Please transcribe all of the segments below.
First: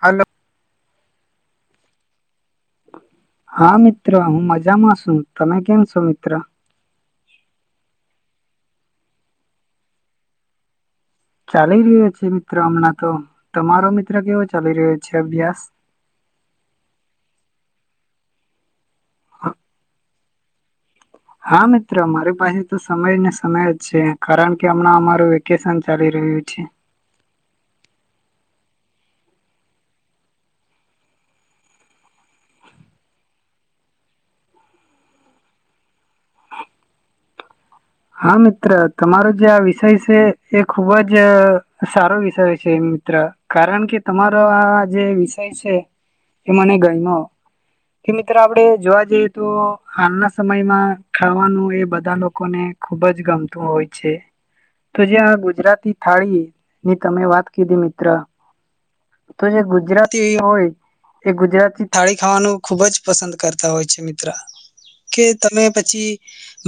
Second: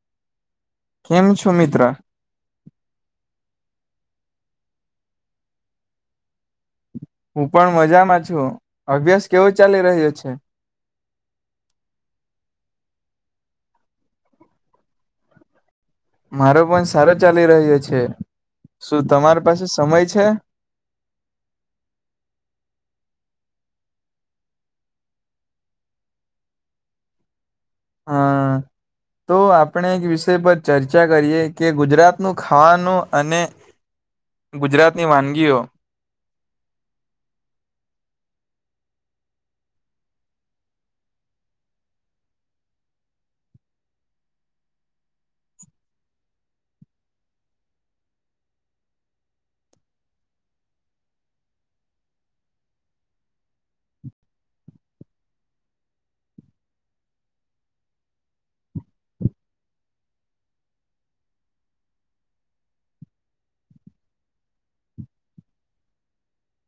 Hello. કેમ છો મિત્રા? હા મિત્ર હું મજામાં છું તમે કેમ છો મિત્ર? હું પણ મજામાં છું અભ્યાસ કેવો ચાલી રહ્યો છે. ચાલી રહ્યો છે મિત્રો હમણાં તો તમારો મિત્ર કેવો ચાલી રહ્યો છે અભ્યાસ? મારો પણ સારો ચાલી રહ્યો છે. શું તમારી પાસે સમય છે? હા મિત્રો અમારી પાસે તો સમય ને સમય જ છે કારણ કે હમણાં અમારું વેકેશન ચાલી રહ્યું છે. હા તો આપણે એક વિષય પર ચર્ચા કરીએ કે ગુજરાતનું ખાવાનું અને ગુજરાતની વાનગીઓ. હા મિત્ર તમારો જે આ વિષય છે એ ખુબ જ સારો વિષય છે મિત્ર કારણ કે તમારો આ જે વિષય છે એ મને ગાયમો કે મિત્ર આપણેે જોવા જઈએ તો હાલના સમયમાં ખાવાનું એ બધા લોકોને ખુબ જ ગમતું હોય છે તો જેયા આ ગુજરાતી થાળી ની તમે વાત કીધી મિત્ર તો જે ગુજરાતી હોય એ ગુજરાતી થાળી ખાવાનું ખુબ જ પસંદ કરતા હોય છે મિત્ર કે તમે પછી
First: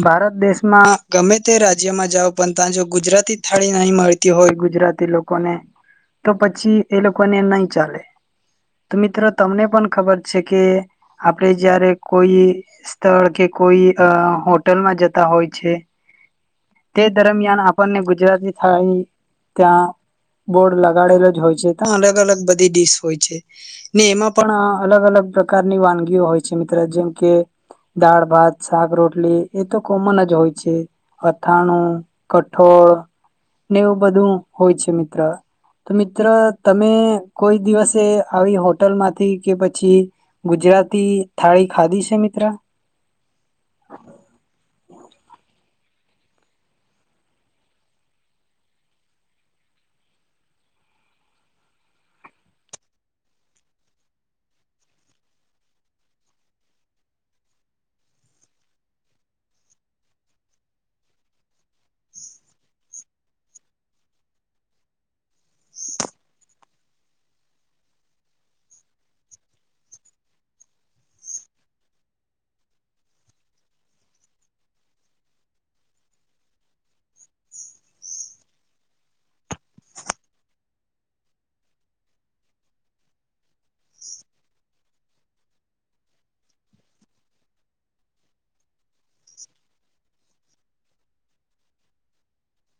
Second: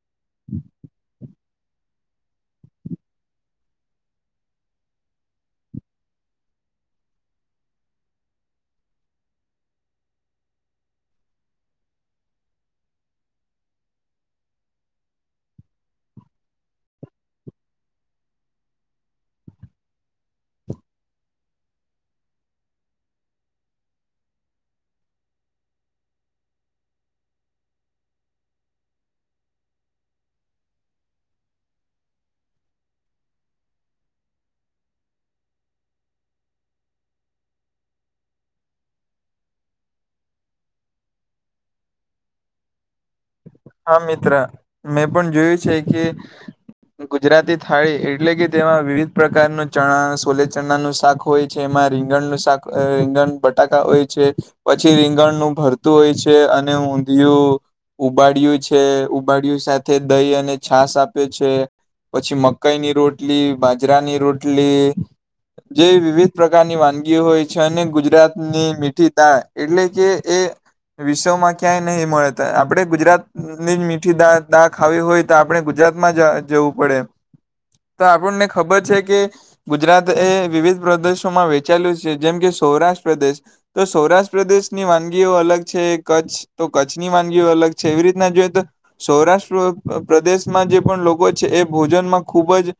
ભારત દેશમાં ગમે તે રાજ્યમાં જાઓ પણ ત્યાં જો ગુજરાતી થાળી નહી મળતી હોય ગુજરાતી લોકોને તો પછી એ લોકોને નહી ચાલે તો મિત્રો તમને પણ ખબર છે કે આપણે જય્યારે કોઈ સ્થળ કે કોઈ અ હોટલમાં જતા હોય છે. તે દરમિયાન આપણને ગુજરાતી થાળી ત્યાં બોડ લગાડેલો જ હોય છે ત્યા અલગ અલગ બધી ડીશ હોય છે ને એમાં પણ અલગ અલગ પ્રકારની વાનગીઓ હોય છે મિત્ર જેમ કે દાળ ભાત શાક રોટલી એ તો કોમન જ હોય છે. અથાણું કઠોળ ને એવું બધું હોય છે મિત્ર તો મિત્ર તમે કોઈ દિવસે આવી હોટલ માંથી કે પછી ગુજરાતી થાળી ખાધી છે મિત્ર? હા મિત્ર મેં પણ જોયું છે કે ગુજરાતી થાળી એટલે કે તેમાં વિવિધ પ્રકારનું ચણા સોલે ચણાનું શાક હોય છે એમાં રીંગણનું શાક રીંગણ બટાકા હોય છે પછી રીંગણનું ભરતું હોય છે અને ઊંધિયું ઉબાડિયું છે ઉબાડિય સાથે દહી અને છાસ આપ્યો છે પછી મકઈની રોટલી બાજરાની રોટલી જે વિવિધ પ્રકારની વાનગીઓ હોય છે અને ગુજરાતની મીઠી તાળ એટલે કે એ વિશ્વમાં ક્યાંય નહી મળે આપણેે ગુજરાતની જ મીઠી દા ખાવી હોય તો આપણે ગુજરાતમાં જવું પડે તો આપણને ખબર છે કે ગુજરાત એ વિવિધ પ્રદેશોમાં વેચાયેું છે જેમ કે સૌરાષ્ટ્ર પ્રદેશ તો સૌરાષ્ટ્ર પ્રદેશની વાનગીઓ અલગ છે કચ્છ તો કચ્છની વાનગીઓ અલગ એવી રીતના જોઈએ તો અ સૌરાષ્ટ્ર પ્રદેશમાં જે પણ લોકો છે એ ભોજનમાં ખૂબ જ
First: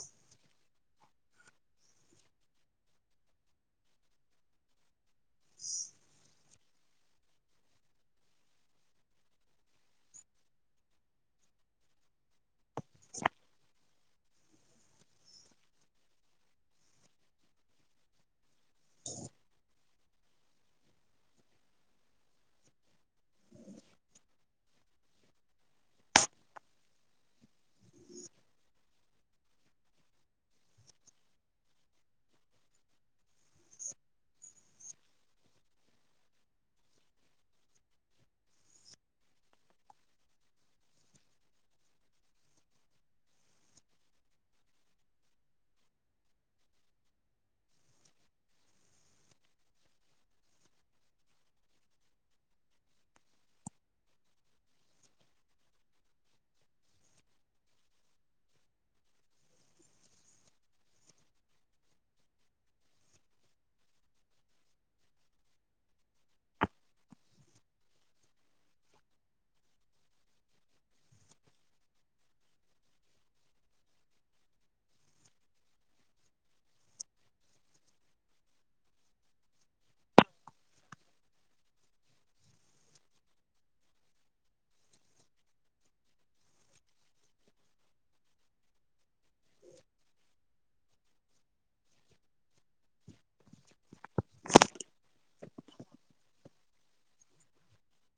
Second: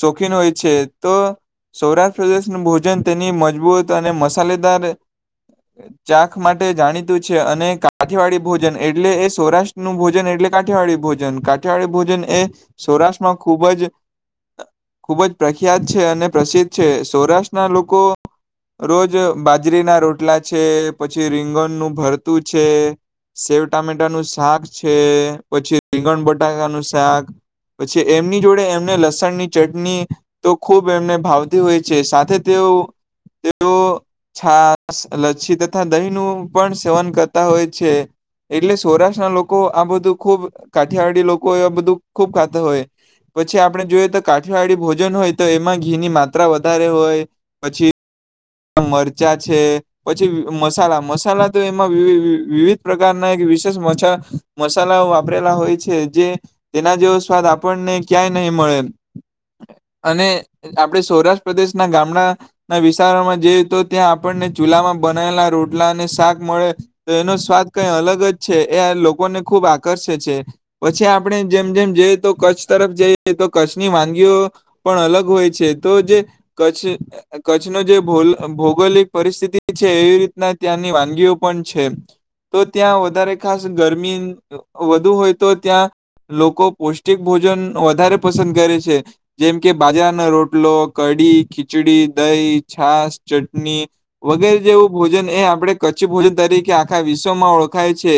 શોખીન હોય છે તો સૌરાષ્ટ્ર પ્રદેશનું ભોજન તેની મજબૂત અને મસાલેદાર ચાખ માટે જાણીતું છે અને કાઠીવાડી ભોજન એ એટલે એ સૌરાષ્ટ્ર નું ભોજન એટલે કાઠિયાવાડી ભોજન કાઠિયાવાડી ભોજન એ સૌરાષ્ટ્રમાં ખૂબ જ ખૂબ જ પ્રખ્યાત છે અને પ્રસિદ્ધ છે સૌરાષ્ટ્રના લોકો રોજ બાજરીના રોટલા છે પછી રીંગણનું ભરતું છે શે ટામેટાનું શાક છે પછી રીંગણ બટાકાનું શાક પછી એમની જોડે એમને લસણ ની ચટણી તો ખૂબ એમને ભાવતી હોય છે સાથે તેઓ તેઓ છાસ લચ્છી તથા દહીંનું પણ સેવન કરતા હોય છે. એટલે સૌરાષ્ટ્રના લોકો આ બધું ખૂબ કાઠિયાવાડી લોકો એ બધું ખુબ ખાતા હોય પછી આપડણે જોઈયએ તો કાઠિયાવાડી ભોજન હોય તો એમાં ઘીની માત્રા વધારે હોય પછી મરચાં છે પછી મસાલા મસાલા તો એમાં વીવી વિવિધ પ્રકારના એક વિશેષ મછા મસાલા વાપરેલા હોય છે જે તેના જેવો સ્વાદ આપણને ક્યાંય નહીં મળે અને આપણે સૌરાષ્ટ્ર પ્રદેશના ગામડાના વિસ્તારોમાં ઈ તો ત્યાં આપણને ચૂલામાં બનાયલા રોટલા અને શાક મળે તો એનો સ્વાદ કઈ અલગ જ છે એ લોકોને ખુબ આકર્ષે છે પછી આપણે જેમ જેમ જઈ તો કચ્છ તરફ જઈ તો કચ્છની વાનગીઓ પણ અલગ હોય છે તો જે કચ્છ કચ્છનો જે ભોલ ભૌગોલિક પરિસ્થિતિ છે એવી રીતના ત્યાંની વાનગીઓ પણ છે તો ત્યાં વધારે ખાસ ગરમી વધુ હોય તો ત્યાં લોકો પૌષ્ટિક ભોજન વધારે પસંદ કરે છે. જેમ કે બાજરાના રોટ ટલો કઢી ખીચડી દહી છાસ ચટણી વગેરે જેવું ભોજન એ આપડે કચ્છી ભોજન તરીકે આખા વિશ્વમાં ઓળખાય છે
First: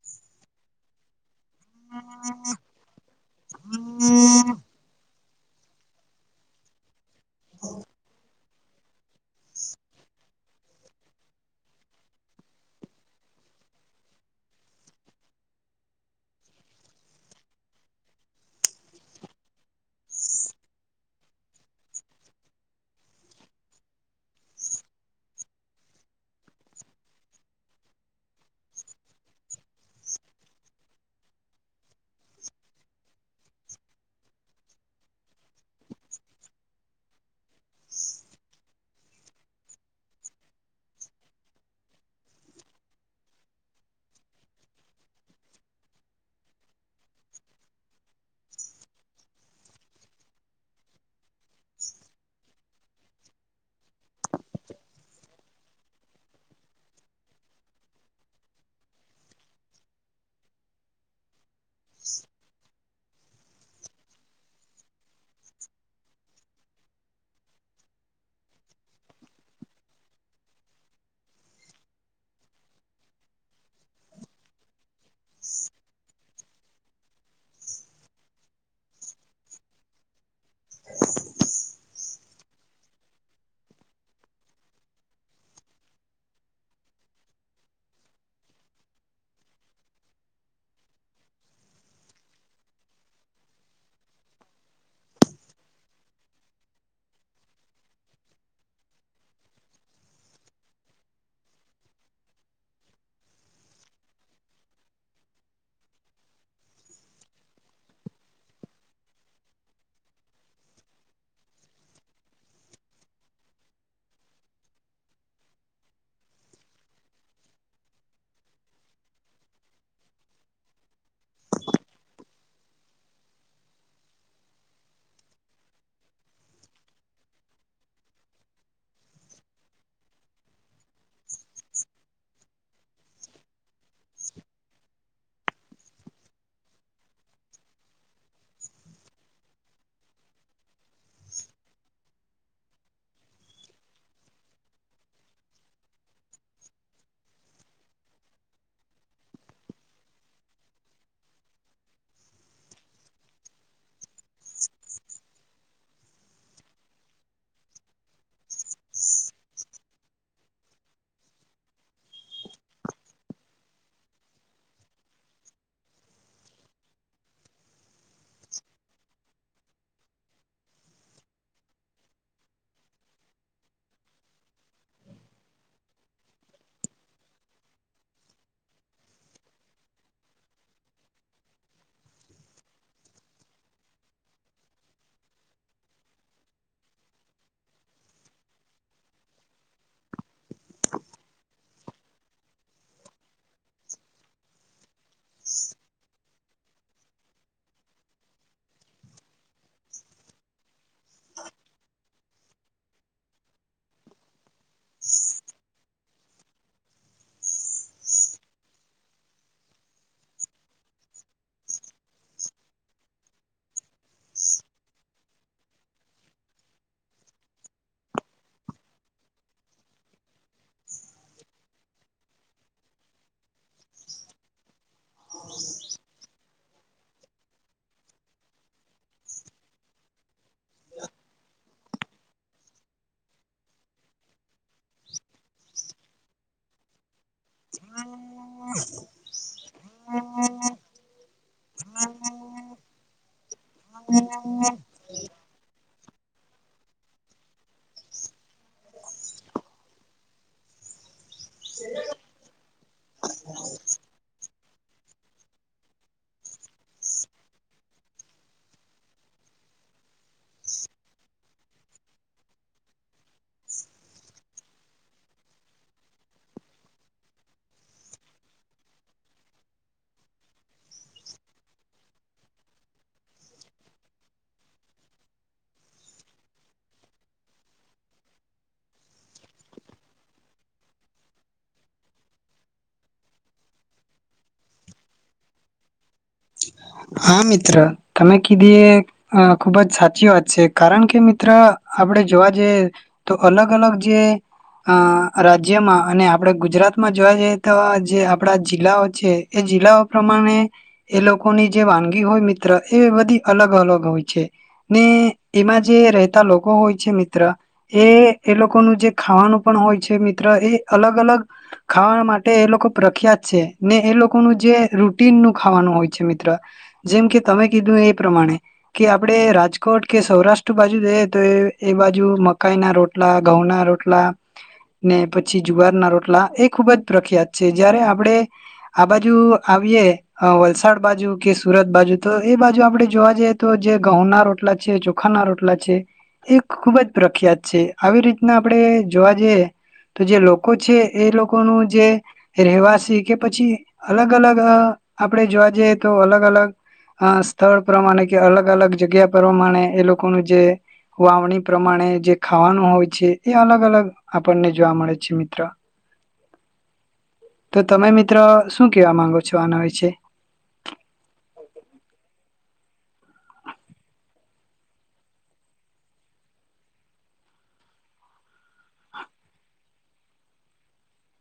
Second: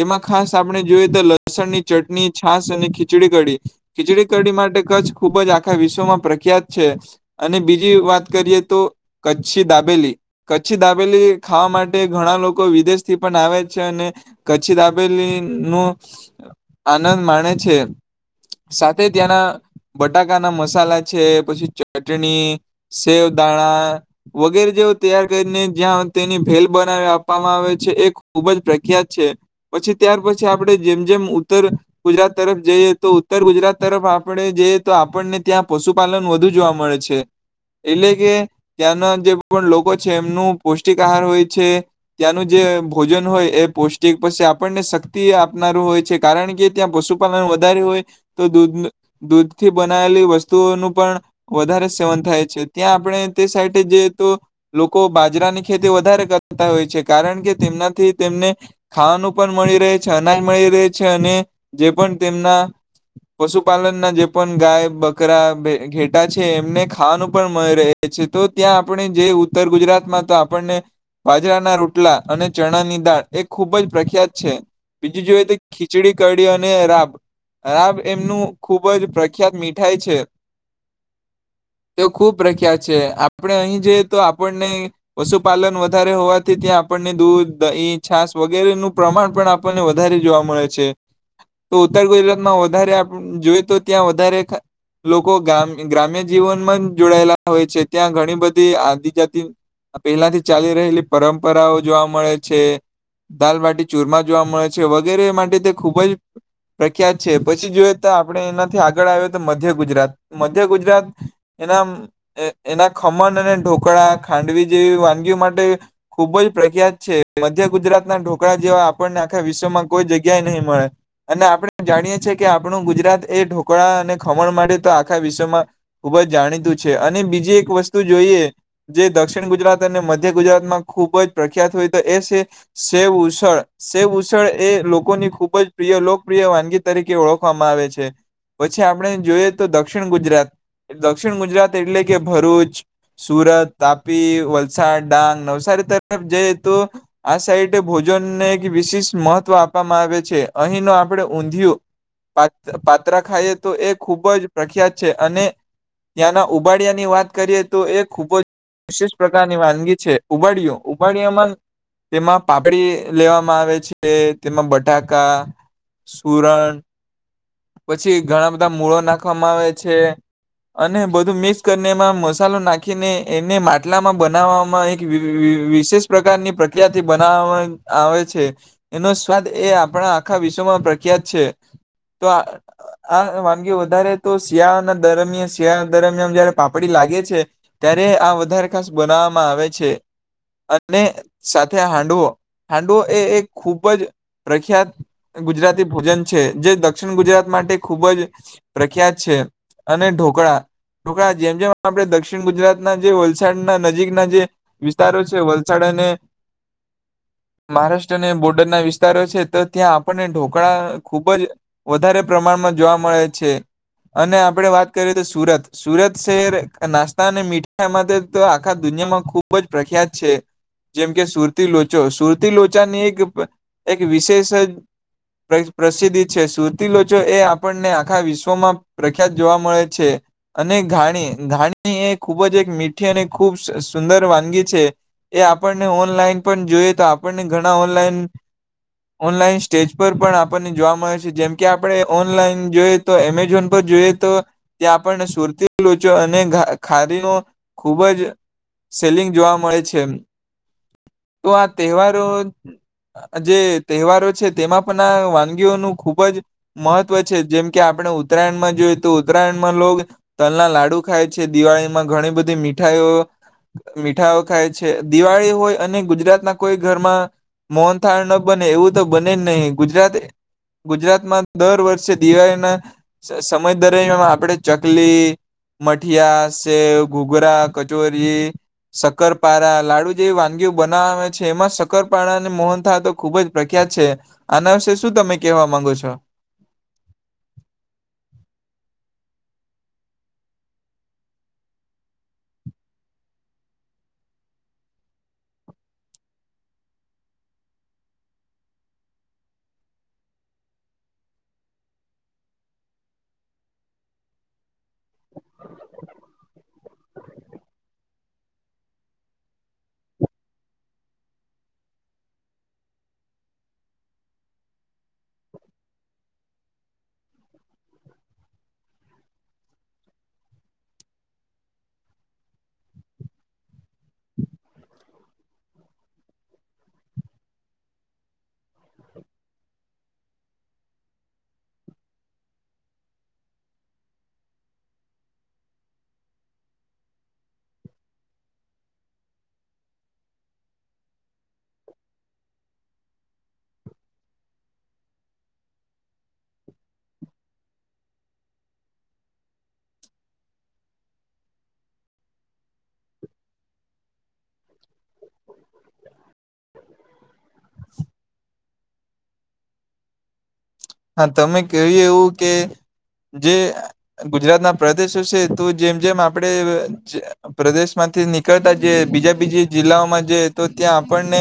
જેમાં ખાસ આપણે જોઈએ તો લ સણની ચટણી છાસ અને ખીચડી કઢી ખીચડી હમ કઢડી માટે ક્છ ખૂબ જ આખા વિશ્વમાં પ્રખ્યાત છે અને બીજી વાત કરીએ તો કચ્છી દાબેલી કચ્છી દાબેલી ખાવા માટે ઘણા લોકો વિદેશથી પણ આવે છે અને કચ્છી દાબેલી નું આનંદ માણે છે સાથે ત્યાંના બટાકા ના મસાલા છે પછી ચટણી સેવદાણા વગેરે જેવ તૈયાર કરીને જ્યાં તેની ભેલ બનાવી આપવામાં આવે છે એ ખૂબ જ પ્રખ્યાત છે પછી ત્યાર પછી આપણે જેમ જેમ ઉત્તર ગુજરાત તરફ જઈએ તો ઉત્તર ગુજરાત તરફ આપણે જઈએ તો આપણને ત્યાં પશુપાલન વધુ જોવા મળે છે. એટલે કે ત્યાંના જે પણ લોકો છે એમનું પૌષ્ટિક આહાર હોય છે ત્યાંનું જે ભોજન હોય એ પૌષ્ટિક પી આપણને શક્તિ આપનારું હોય છે કારણ કે ત્યાં પશુપાલન વધારે હોય તો દૂધ દૂધથી બનાવેલી વસ્તુઓનું પણ વધારે સેવન થાય છે. ત્યાં આપણે તે સાઇટે જઈ તો લોકો બાજરાની ખેતી વધારે કરતા હોય છે કારણ કે તેમનાથી તેમને ખાવાનું પણ મળી રહે છે અનાજ મળી રહે છે અને જે પણ તેમના પશુપાલન ના જે પણ ગાય બકરા ઘેટા છે એમને ખાવાનું પણ મળે રહે છે તો ત્યાં આપણે જેઈ ઉત્તર ગુજરાતમાં તો આપણને બાજરાના રોટલા અને ચણાની દાળ એ ખૂબ જ પ્રખ્યાત છે. બીજું જોઈએ તો ખીચડી કડી અને રાબ રાબ એમનું ખૂબ જ પ્રખ્યાત મીઠાઈ છે. તે ખૂબ પ્રખ્યાત છે આપણે અહી જઈએ તો આપણને પશુપાલન વધારે હોવાથી ત્યાં આપણને દૂધ દહીં છાસ વગેરેનું પ્રમાણ પણ આપણને વધારે જોવા મળે છે તો ઉત્તર ગુજરાતમાં વધારે અપ જોઈ તો ત્યાં વધારે લોકો ગામ ગ્રામ્ય જીવનમાં જ જોડાયેલા હોય છે ત્યાં ઘણી બધી આદિજાતિ પહેલાથી ચાલી રહેલી પરંપરાઓ જોવા મળે છે દાલબટી ચૂરમા જોવા મળે છે વગેરે માટે તે ખૂબ જ પ્રખ્યાત છે પછી જોએ તો આપણે એનાથી આગળ આવે તો મધ્ય ગુજરાત મધ્ય ગુજરાત એના એ એના ખમણ અને ઢોકળા ખાંડવી જેવી વાનગીઓ માટે ખૂબ જ પ્રખ્યાત છે મધ્ય ગુજરાતના ઢોકળા જેવા આપણને આખા વિશ્વમાં કોઈ જગ્યાએ નહી મળે અને આપણે જાણીએ છીએ કે આપણું ગુજરાત એ ઢોકળા અને ખમણ માટે તો આખા વિશ્વમાં ખુબ જ જાણીતું છે. છે અને બીજી એક વસ્તુ જોઈએ જે દક્ષિણ ગુજરાત અને મધ્ય ગુજરાતમાં ખુબ જ પ્રખ્યાત હોય તો એ છે શેવ ઉસળ શેવ ઉસળ એ લોકોની ખૂબ જ પ્રિય લોકપ્રિય વાનગી તરીકે ઓળખવામાં આવે છે પછી આપણે જોઈએ તો દક્ષિણ ગુજરાત દક્ષિણ ગુજરાત એટલે કે ભરૂચ સુરત તાપી વલસાડ ડાંગ નવસારી તરફ જઈએ તો આ સાઈડ ભોજનને એક વિશિષ મહત્વ આપવામાં આવે છે અહીં નો આપણે ઊંધિયું પા પાત્રા ખાઈએ તો એ ખુબ જ પ્રખ્યાત છે અને ત્યાંના ઉબાડિયા ની વાત કરીએ તો એ ખૂબ જ વિશેિષ પ્રકારની વાનગી છે ઉબાડીયો ઉબાડિયામાં તેમાં પાપડી લેવામાં આવે છે તેમાં બટાકા સુરણ પછી ઘણા બધા મૂળો નાખવામાં આવે છે અને બધું મિક્સ કરીને એમાં મસાલો નાખીને એને માટલામાં બનાવવામાં એક વિ વિ વિશેષ પ્રકારની પ્રક્રિયાથી બનાવા આવે છે એનો સ્વાદ એ આપણા આખા વિશ્વમાં પ્રખ્યાત છે. તો આ આ વાનગી વધારે તો શિયાળાના દરમિયાન શિયાળા દરમિયાન જયારે પાપડી લાગે છે ત્યારે આ વધારે ખાસ બનાવવામાં આવે છે અને સાથે હાંડવો હાંડવો એ એક ખૂબ જ પ્રખ્યાત ગુજરાતી ભોજન છે જે દ દક્ષિણ ગુજરાત માટે ખૂબ જ પ્રખ્યાત છે. અને ઢોકળા ઢોકળા જેમ જેમ આપડે દક્ષિણ દક્ષિણ ગુજરાતના જે વલસાડના નજીકના જે વિસ્તારો છે. વલસાડ અને મહારાષ્ટ્ર અને બોર્ડરના વિસ્તારો છે. તો ત્યાં આપણને ઢોકળા ખૂબ જ વધારે પ્રમાણમાં જોવા મળે છે. અને આપણે વાત કરીએ તો સુરત સુરત શહેર નાસ્તા અને મીઠાઈ માટે તો આખા દુનિયામાં ખૂબ જ પ્રખ્યાત છે જેમ કે સુરતી લોચો સુરતી લોચા ની એક એક વિશેષ જ પ્ર પ્રસિદ્ધિ છે સુર સુરતી લોચો એ આપણને આખા વિશ્વમાં પ્રખ્યાત જોવા મળે છે. અને ઘાણી ઘાણી એ ખૂબ જ એક મીઠી અને ખૂબ સુંદર વાનગી છે. એ આપણને ઓનલાઈન પણ જોઈએ તો આપ આપણ ઘણા ઓનલાન ઓનલાઈન સ્ટેજ પર પણ આપણને જોવા મળે છે. જેમ આપણે ઓનલાઈન જોઈએ તો એમેઝોન પર જોઈએ તો ત્યાં આપણને સુરતી લોચો અને ખા ખારી નો ખૂબ જ સેલિંગ જોવા મળે છે. તો આ તહેવારો જે તહેવારો છે તેમાં પણ આ વાનગીઓનું ખુબ જ મહત્વ છે જેમ કે આપણે ઉત્તરાયણમાં જોઈએ તો ઉત્તરાયણમાં લોગ તલના લાડુ ખાય છે. દિવાળીમાં ઘણી બધી મીઠાઈઓ મીઠાઈઓ ખાય છે. દિવાળી હોય અને ગુજરાતના કોઈ ઘરમાં મોહનથાળ ન બને એવું તો બને જ નહીં ગુજરાત ગુજરાતમાં દર વર્ષે દિવાળીના સમય દરમિયામાં આપણે ચકલી, મઠિયા, સેવ, ઘૂઘરા, કચોરી, શકરપારા, લાડુ જેવી વાનગીઓ બના આવે છે. એમાં સક્કરપારાને મોહનથાળ તો ખૂબ જ પ્રખ્યાત છે. આના વિશે શું તમે કહેવા માંગો છો? હા મિત્ર તમે કીધી એ ખુબ જ સાચી વાત છે. કારણ કે મિત્ર આપણે જોવા જઈએ તો અલગ અલગ જે અ રાજ્યમાં અને આપણે ગુજરાતમાં જોવા જઈએ તો જે આપડા જિલ્લાઓ છે. એ જિલ્લાઓ પ્રમાણે એ લોકોની જે વાનગી હોય મિત્ર એ બધી અલગ અલગ હોય છે. ને એમાં જે રહેતા લોકો હોય છે મિત્ર એ એ લોકોનું જે ખાવાનું પણ હોય છે મિત્ર એ અલગ અલગ ખાવા માટે એ લોકો પ્રખ્યાત છે ને એ લોકોનું જે રૂટિનનું ખા ખાવાનું હોય છે મિત્ર જેમ કે તમે કીધું એ પ્રમાણે કે આપણે રાજકોટ કે સૌરાષ્ટ્ર બાજુ જઈએ તો એ બાજુ મકાઈ ના રોટલા, ઘઉં ના રોટલા ને પછી જુવાર ના રોટલા એ ખુબ જ પ્રખ્યાત છે જયારે આપણે આ બાજુ આવીએ આ વલસાડ બાજુ કે સુરત બાજુ તો એ બાજુ આપડે જોવા જઈએ તો જે ઘઉંના રોટલા છે, ચોખાના રોટલા છે એ ખુબ જ પ્રખ્યાત છે આવી રીતના આપણે જોવા જઈએ તો જે લોકો છે એ લોકોનું જે રહેવાસી કે પછી અલગ અલગ આ આપણે જોવા જઈએ તો અલગ અલગ અ સ્થળ પ્રમાણે કે અલગ અલગ જગ્યા પ્રમાણે એ લોકોનું જે વાવણી પ્રમાણે જે ખા ખાવાનું હોય છે. એ અલગ અલગ આપણને જોવા મળે છે મિત્ર તો તમે મિત્ર શું શું કેવા માંગો છો આના વિશે? છે. હા તમે કહ્યું એવું કે જે ગુજરાતના પ્રદેશો છે તો જેમ જેમ આપણે પ્રદેશમાંથી નીકળતા જઈએ બીજા બીજી જિલ્લાઓમાં જ તો ત્યાં આપણને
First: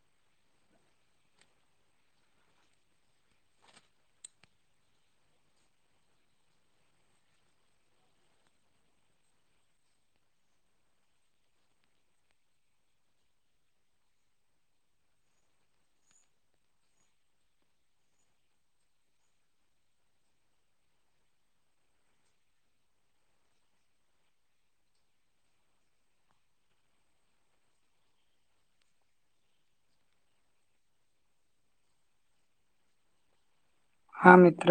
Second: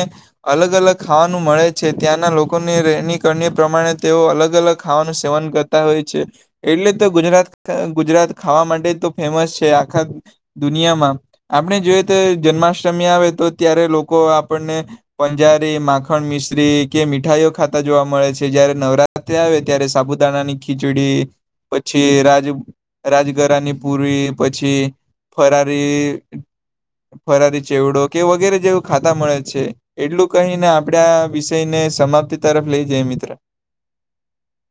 અલગ અલગ ખાવાનું મળે છે. ત્યાંના લોકોની રહેનીકરણી પ્રમાણે તેઓ અલગ અલગ ખાવાનું સેવન કરતા હોય છે. એટલે તો ગુજરાત ગુજરાત ખાવા માટે તો ફેમસ છે આખા દુનિયામાં. આપણે જોઈએ તો જન્માષ્ટમી આવે તો ત્યારે લોકો આપણને પંજારી, માખણ, મિશ્રી, કે મીઠાઈઓ ખાતા જોવા મળે છે. જ્યારે નવરાત્ર્રી આવે ત્યારે સાપુતણા ની ખીચડી, પછી રાજ રાજગરાની પૂરી, પછી ફરારી ફરારી ચેવડો કે, વગેરે જેવું ખાતા મળે છે. એટલું કહીને આપણે આ વિષયને સમાપ્તિ તરફ લઈ જઈ મિત્ર. હા મિત્ર.